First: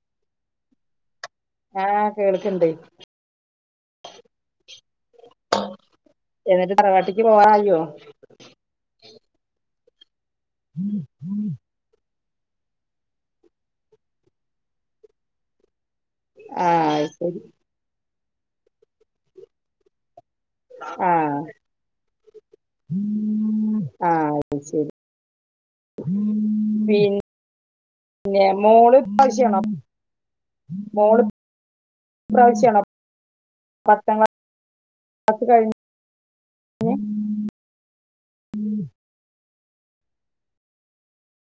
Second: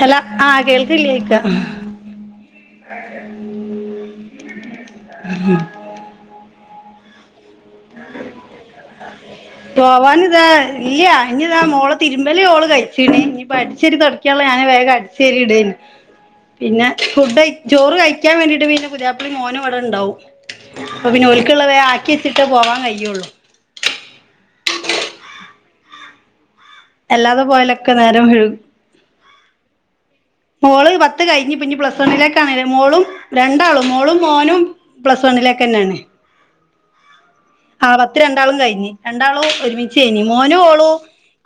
Hello ആഹ് കേൾക്കില്ലേ ആഹ് കേൾക്കിണ്ട് എന്നിട്ട് തറവാട്ടിക്ക് പോവാറയോ പോവാനിതാ ഇല്ല ഇനിതാ മോളെ തിരു മ്പൽ ഓള് കഴിച്ചീന് ഇനിയിപ്പ അടിച്ചേരി തുടക്കയള്ള ഞാന് വേഗം അടിച്ചേരി ഇടനെ പിന്നെ ആഹ് അത് ഫുഡ് ശരി കഴി ചോറ് കഴിക്കാൻ വേണ്ടിട്ട് പിന്നെ പുതിയാപ്പള്ളയും മോനും ഇവിടെ ഇണ്ടാവും അപ്പൊ പിന്നെ ആഹ് ഒല്ക്ള്ളെ വേ ആക്കി വെച്ചിട്ട് പോവാൻ കയുള്ളു ആഹ് അത് ശരി പി അല്ലാതെ പോയാലൊക്കെ നേരം പിന്നെ വഴുകും മോള് ഭഷണം മോള് പത്ത് കഴിഞ്ഞ് പിനി ഇനി പ്ലസ് വണ്ണിലേക്കാണില്ലേ ഇപ്രാവശ്യാണോ മോളും രണ്ടാളും മോളും പത്താം മോനും പ്ലസ് വൺ വണ്ണിലേക്ക് തന്നെയാണ് ഉം ആ പത്ത് രണ്ടാളും കഴിഞ്ഞ് രണ്ടാളും ഒരുമിച്ച് കഴിഞ്ഞ് മോനു ഓളു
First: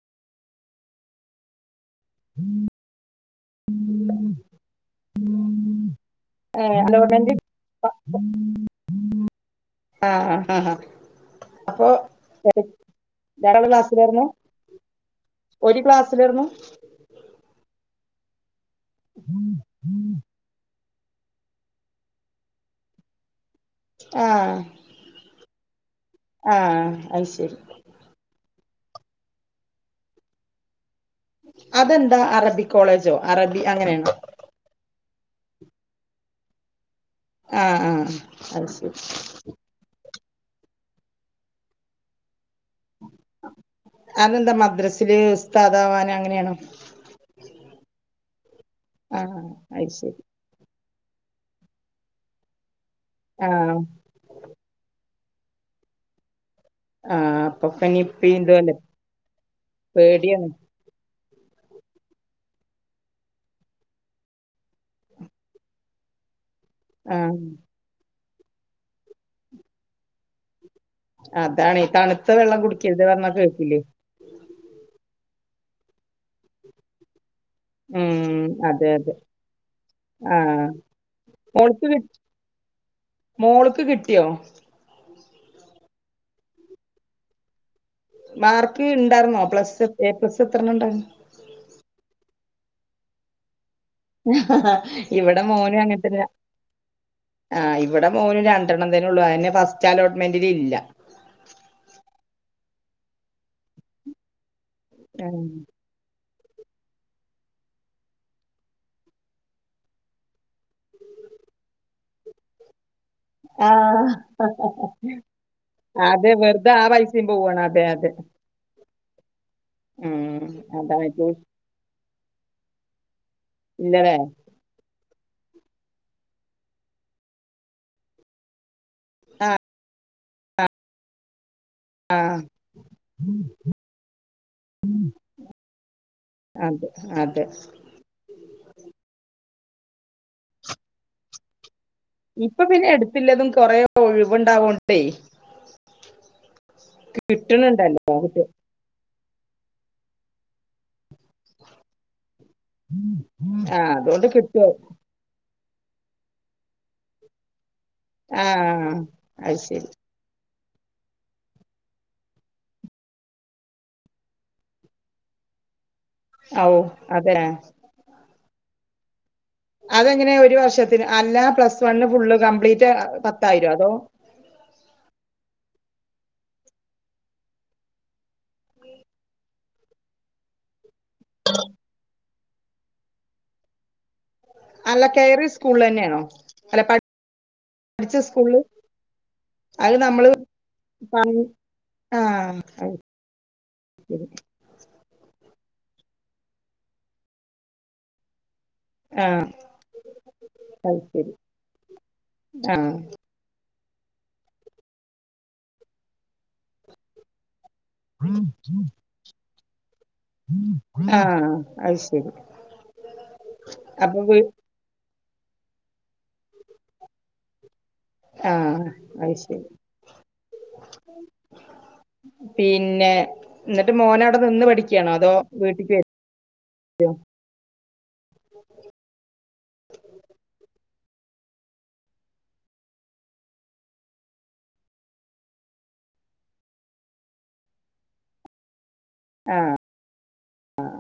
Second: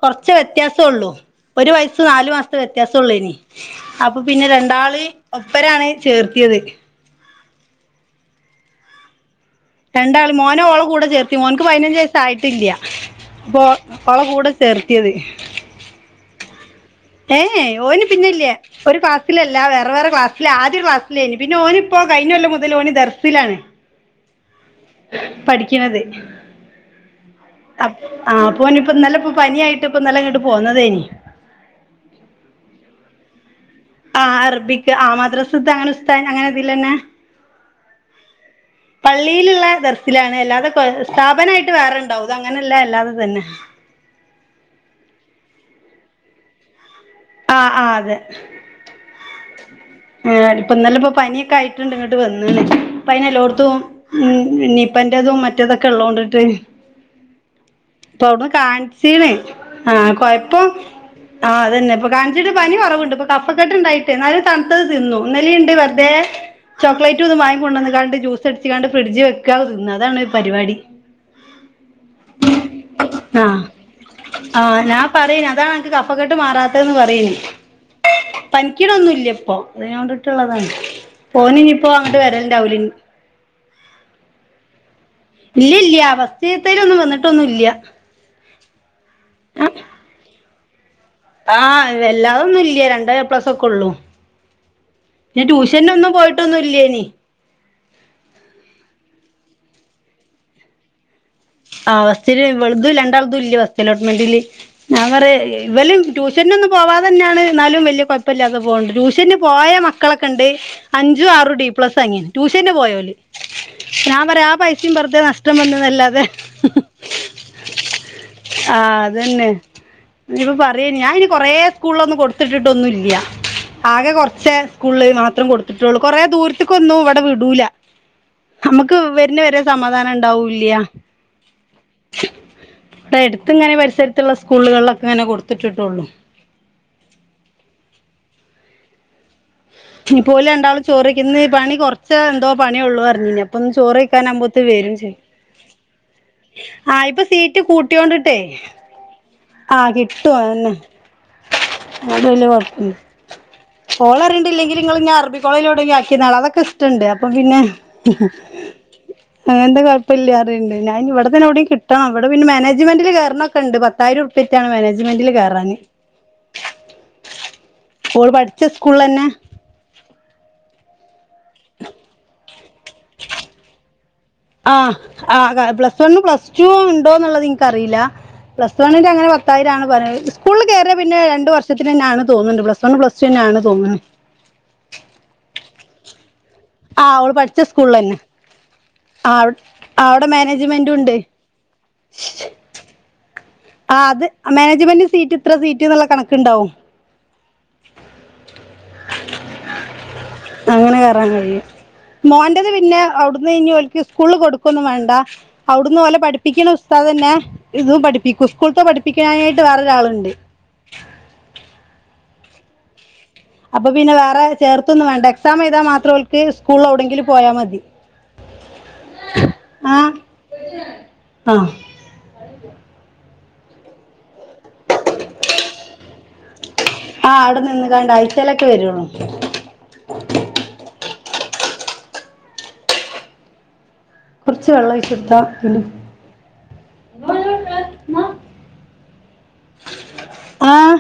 കൊറച്ച് വ്യത്യാസള്ളൂ ഒരു വയ സ്സ് നാല് മാസത്തെ വ്യത്യാസള്ളൂ ഇനി അപ്പൊ പിന്നെ രണ്ടാള് ഒപ്പരാണ് ചേർത്തിയത് ഏ അലോട്ട്മെന്റ് രണ്ടാളു ആഹ് മോന് ആഹ് ഓള കൂടെ ചേർത്തി മോന്ക്ക് അപ്പൊ പതിനഞ്ച് വയസ്സ് ആയിട്ടിലിയ പ്പോ രണ്ടാള് ഓള ക്ലാസ്സിലായിരുന്നു കൂടെ ചേർത്തിയത് ഒരു ക്ലാസ്സിലായിരുന്നു പിന്നല്ലേ ഒരു ക്ലസ്സിലല്ല വേറെ വേറെ ക്ലാസ്സില് ആദ്യ ക്ലാസ് പിന്നെ ഓനി ഇപ്പോ കഴിഞ്ഞ കൊല്ലാം മുതൽ ഓന് ദർസിലാണ് ആ പഠിക്കണത് അത് ശരി ആപ്പ് ആ ഓന് ഇപ്പ നല്ലപ്പ പനിയായിട്ട് ഇപ്പ നല്ല ഇങ്ങട്ട് പോന്നതാനി അതെന്താ അറബി കോളേജോ അറബി അങ്ങനെയാണ് ആ [unintelligible] ആ ആ അത് ശരി ത്തിലാണ് അല്ലാതെ സ്ഥാപനായിട്ട് വേറെ ഉണ്ടാവും അത് അങ്ങനെല്ല അല്ലാതെ തന്നെ താതാവാന അങ്ങനെയാണോ ആ ആ അതെ ആ അത് ശരി ഇപ്പൊ ഇന്നലെ ഇപ്പൊ പനിയൊക്കെ ആയിട്ടുണ്ട് ഇങ്ങോട്ട് വന്നെന്ന് ഇപ്പോ അതിന് ആഹ് എല്ലോടത്തും ഉം നിപ്പ മറ്റേതൊക്കെ ഉള്ളതോണ്ടിട്ട് ആ പേടിയാണ് [unintelligible] ആ തന്നെ ഇപ്പൊ കാണിച്ചിട്ട് പനി കുറവുണ്ട് ഇപ്പൊ കഫക്കെട്ട് ഉണ്ടായിട്ട് എന്നാലും തണുത്തത് തിന്നു ഇന്നലെയുണ്ട് വെറുതെ ചോക്ലേറ്റും ആഹ് ഇതും വാങ്ങി കൊണ്ടുവന്ന്ണ്ട് ജൂസ് അടിച്ച് കണ്ട് ഫ്രിഡ്ജി വെക്കാ തിന്ന അതാണ് ഒരു പരിപാടി അതാണ്ണേ തണുത്ത വെള്ളം കുടിക്കരുത് പറഞ്ഞാ ആ കേൾക്കുല്ല ആഹ് ഞാൻ പറയന് അതാണ് അനക്ക് കഫക്കെട്ട് മറാത്ത യിന് പറയേണ് ഉം പനി അതെ അതെ കണഒന്നുല്ല ഇപ്പൊ ആഹ് അതിനെണ്ടിട്ടുള്ളതാണ് ഓന് മോൾക്ക് ഇനിയിപ്പോ കി അങ്ങോട്ട് വെരൽ ഇനി മോൾക്ക് കിട്ടിയോ ഇല്ല ഇല്ല ഫസ്റ്റാതെല് വന്നിട്ടൊന്നും ഇല്ല മാർക്ക് ഇണ്ടായിരുന്നോ പ്ലസ്സ് എ പ്ലസ് എത്രണ ഉണ്ടാ ആ വല്ലാതൊന്നും ഇല്ല രണ്ടേ പ്ലസ് ഒക്കെ ഉള്ളൂ ഇവടെ പിന്നെ മോനു ട്യൂഷനൊന്നും അങ്ങനത്തെന്നെയ. പോയിട്ടൊന്നും ഇല്ലേനി ആ ഇവടെ മോനും രണ്ടെണ്ണം തന്നെ ഉള്ളു അയെന്നെ ഫസ്റ്റ് അലോട്ട്മെന്റില് ഇല്ല. ആ ഫസ്റ്റില് ഇവൾത് രണ്ടാൾതുല്ല ഫാസ്റ്റ് അലോട്ട്മെന്റില് ഞാൻ പറയ ഉം ഇവൽ ട്യൂഷ ട്യൂഷനൊന്നും പോവാതെന്നെന്നാണ് ന്നാലും വല്യാ കുഴപ്പല്ലാതെ പോണ്ട് ട്യൂ ഷന് പോയ മക്കളൊക്കെണ്ട് അഞ്ചും ആ ആറു ഡി പ്ലസ്സാങ്ങി ട്യൂഷന് പോയല്. ആഹ് ഞാൻ പറയ ആ പൈസിം വെറുതെ നഷ്ടം വന്നുതല്ലാതെ. അതെ വെറുതെ ആ പൈസിം പോവാണ് അതെ അതെ. അതെന്നെ ഉം ഇനിയിപ്പൊറിം അതാണ് ഞാൻ ഇനി കൊറെ സ്കൂളിലൊന്നും കൊടുത്തിട്ടിട്ടൊന്നും ഇല്ല്യ. ഇല്ല ആകെ ല്ലേ കുറച്ചേ സ്കൂള് മാത്രം കൊടുത്തിട്ടുള്ളൂ കൊറേ ദൂരത്തേക്കൊന്നും ഇവിടെ വിടൂല. നമ്മക്ക് വേര്ന്ന ആഹ് വരെ സമാധാനം ഉണ്ടാവൂല്ല്യ. ആഹ ഇവടെ എട്ത്ത് ഇങ്ങനെ പരിസരത്തുള്ള സ്കൂളുകളിലൊക്കെ ഇങ്ങനെ കൊടുത്തിട്ടിട്ടുള്ളൂ. അതെ അതെ. ഇഞ്ഞിപ്പോല് രണ്ടാളും ചോർവെക്കെന്ന് ഇന്ന് പണി കുറച്ച് ച്ച് എന്തോ ഇപ്പൊ പിന്നെ പണിയൊള്ളു അറിഞ്ഞീനിം എടുത്തില്ലതും അപ്പൊ ഇന്ന് കൊറേ ചോറ് വെയ്ക്കാൻ ആകുമ്പോത്തിനും വെരും ഒഴിവുണ്ടാവോണ്ടേ ചെയ്യും. ആ ഇപ്പൊ സീറ്റ് കിട്ടണണ്ടല്ലോ കൂട്ടിയോണ്ടിട്ടേ. ആ കിട്ടു അഹെന്നെ. [unintelligible] ആ ഓൾ അതുകൊണ്ട് പറയിണ്ട് കിട്ടും ഇല്ലെങ്കിൽ ഇങ്ങൾ ഇന്നേ അറബികോ [unintelligible] ആക്കിയെന്നള അതൊക്കെഷ്ട്ടണ്ട് അപ്പൊ പിന്നെ ആ അത് അങ്ങൻത്തെ ശരി കൊഴപ്പല്ല്യ. [unintelligible] ണ്ട് ഞാൻ ഇഞ്ഞി ഇവടെ തന്നെഒവിടിം കിട്ടണം ഇവടെ പിന്നെ മാനേജ്മെന്റിൽ കെർണഒക്കെണ്ട് പത് പതിയിര ഉർപ്യയെറ്റാണ് മാനേജ്മെന്റിൽ കേറാന്. ഔ അതെ. ഓൾ പഠിച്ച സ്കൂളിലെന്നെ. രു വർഷത്തിന് അല്ല പ്ലസ് വണ്ണ് ഫുള്ള് കംപ്ലീറ്റ് പത്തായിരോ അതോ ആഹ് ആഹ് പ്ലസ് വണ്ണും പ്ലസ് ടു ഇണ്ടോന്നിള്ളത് ഇൻക്കറീല. പ്ലസ് വണ്ണിന്റെ അങ്ങനെ പത്തായിരാണ് പറയല് സ്കൂളില് കേറി പിന്നെ രണ്ട് വർഷത്തിനെന്നെ ആണ് തോന്ന്ണ്ട് പ്ലസ് വൺ പ്ലസ് ടുനെന്നെ ആണ് തോന്ന്ണ്. അല്ല കേറിയ സ്കൂലിലെന്നേണോ അല്ല പടി ആഹ് അവള് പഠിച്ച പഠിച്ച സ്കൂളിലന്നെ സ്കൂളില്. ആഹ് അദ് അവിടെ നമ്മള് മാനേജ്മെന്റുണ്ട് [unintelligible] ആ അങ്ങ ആ അത് മാനേജ്മെന്റ് സീറ്റ് ത്ര സീറ്റ്ന്ന്ള്ള കണക്കുണ്ടാവും. ആ അങ്ങനെ അത് കയറാൻ ശരി കഴിയും മോന്റെത് ആ പിന്നെ അവുട്ന്ന് ഞ്ഞി ഓല് സ്കൂള് കൊടുക്കൊന്നും വേണ്ട അവുടന്ന് പോലെ പഠിപ്പിക്കുന്ന ഉസ്താദെന്നെ ഇതും പഠിക്കും സ്കൂളത്തെ പഠിപ്പിക്കാനായിട്ട് വേറെ ഒരാൾ ആ അത് ശരി അപ്പൊ പിന്നെ വേറെ ചേർത്തൊന്നും വേണ്ട എക്സാം എഴുതാൻ മാത്രം ഒൽക്ക് സ്കൂളിലെവിടെങ്കിലും പോയാ മതി. ആഹ് അഹ് ശെരി. ആഹ് ആഹ് പിന്നെ. ന്നട്ട് മോനവിടെ നിന്ന് പഠിക്ക്യയാണോ അതോ വീട്ട്ക്ക് വെ രോ [unintelligible] അഴ്ച്ചയിലൊക്കെ വരുള്ളു. കൊറച്ച് വെള്ളം ഇടുത്തോട്താ ആഹ്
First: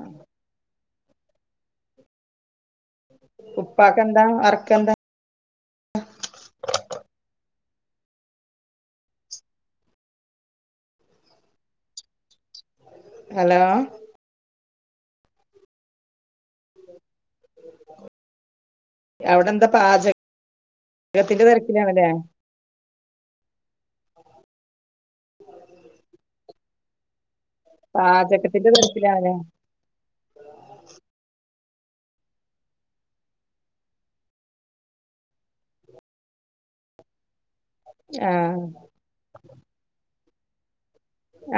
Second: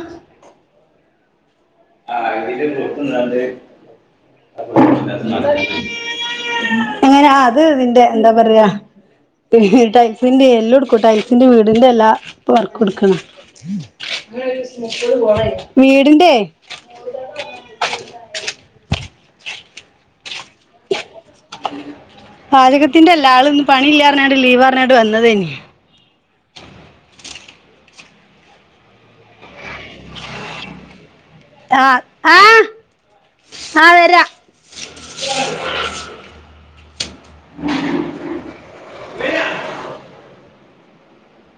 ആ ഉപ്പാക്കെന്താ വർക്കെന്താ [unintelligible] അങ്ങനെ ആ അത് ഇതിന്റെ എന്താ പറയാ പി ടൈൽസിന്റെ എല്ലാം എല്ലെട്ക്കും ടൈൽസിന്റെ വീടിന്റെ എല്ലാവർക് കൊട്ക്കണം ഹലോ വീടിന്റെ അവിടെ എന്താ പാചക? കത്തിന്റെ തിരക്കിലാണല്ലേ ത്തിന്റെല്ല ആൾ ഇന്ന് പണിയില്ലാ പറഞ്ഞാട്ട് ലീവ് പറഞ്ഞാട്ട് വന്നതേ പാചകത്തിന്റെ തിരക്കിലാലെ ആഹ് ആഹ ആ വരാ [inaudible] [inaudible] ആ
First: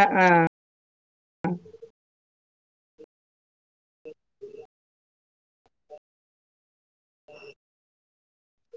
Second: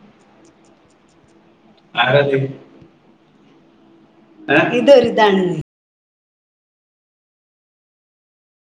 ആഹ ആഹ ആരാതി ഇതൊരിതാണ്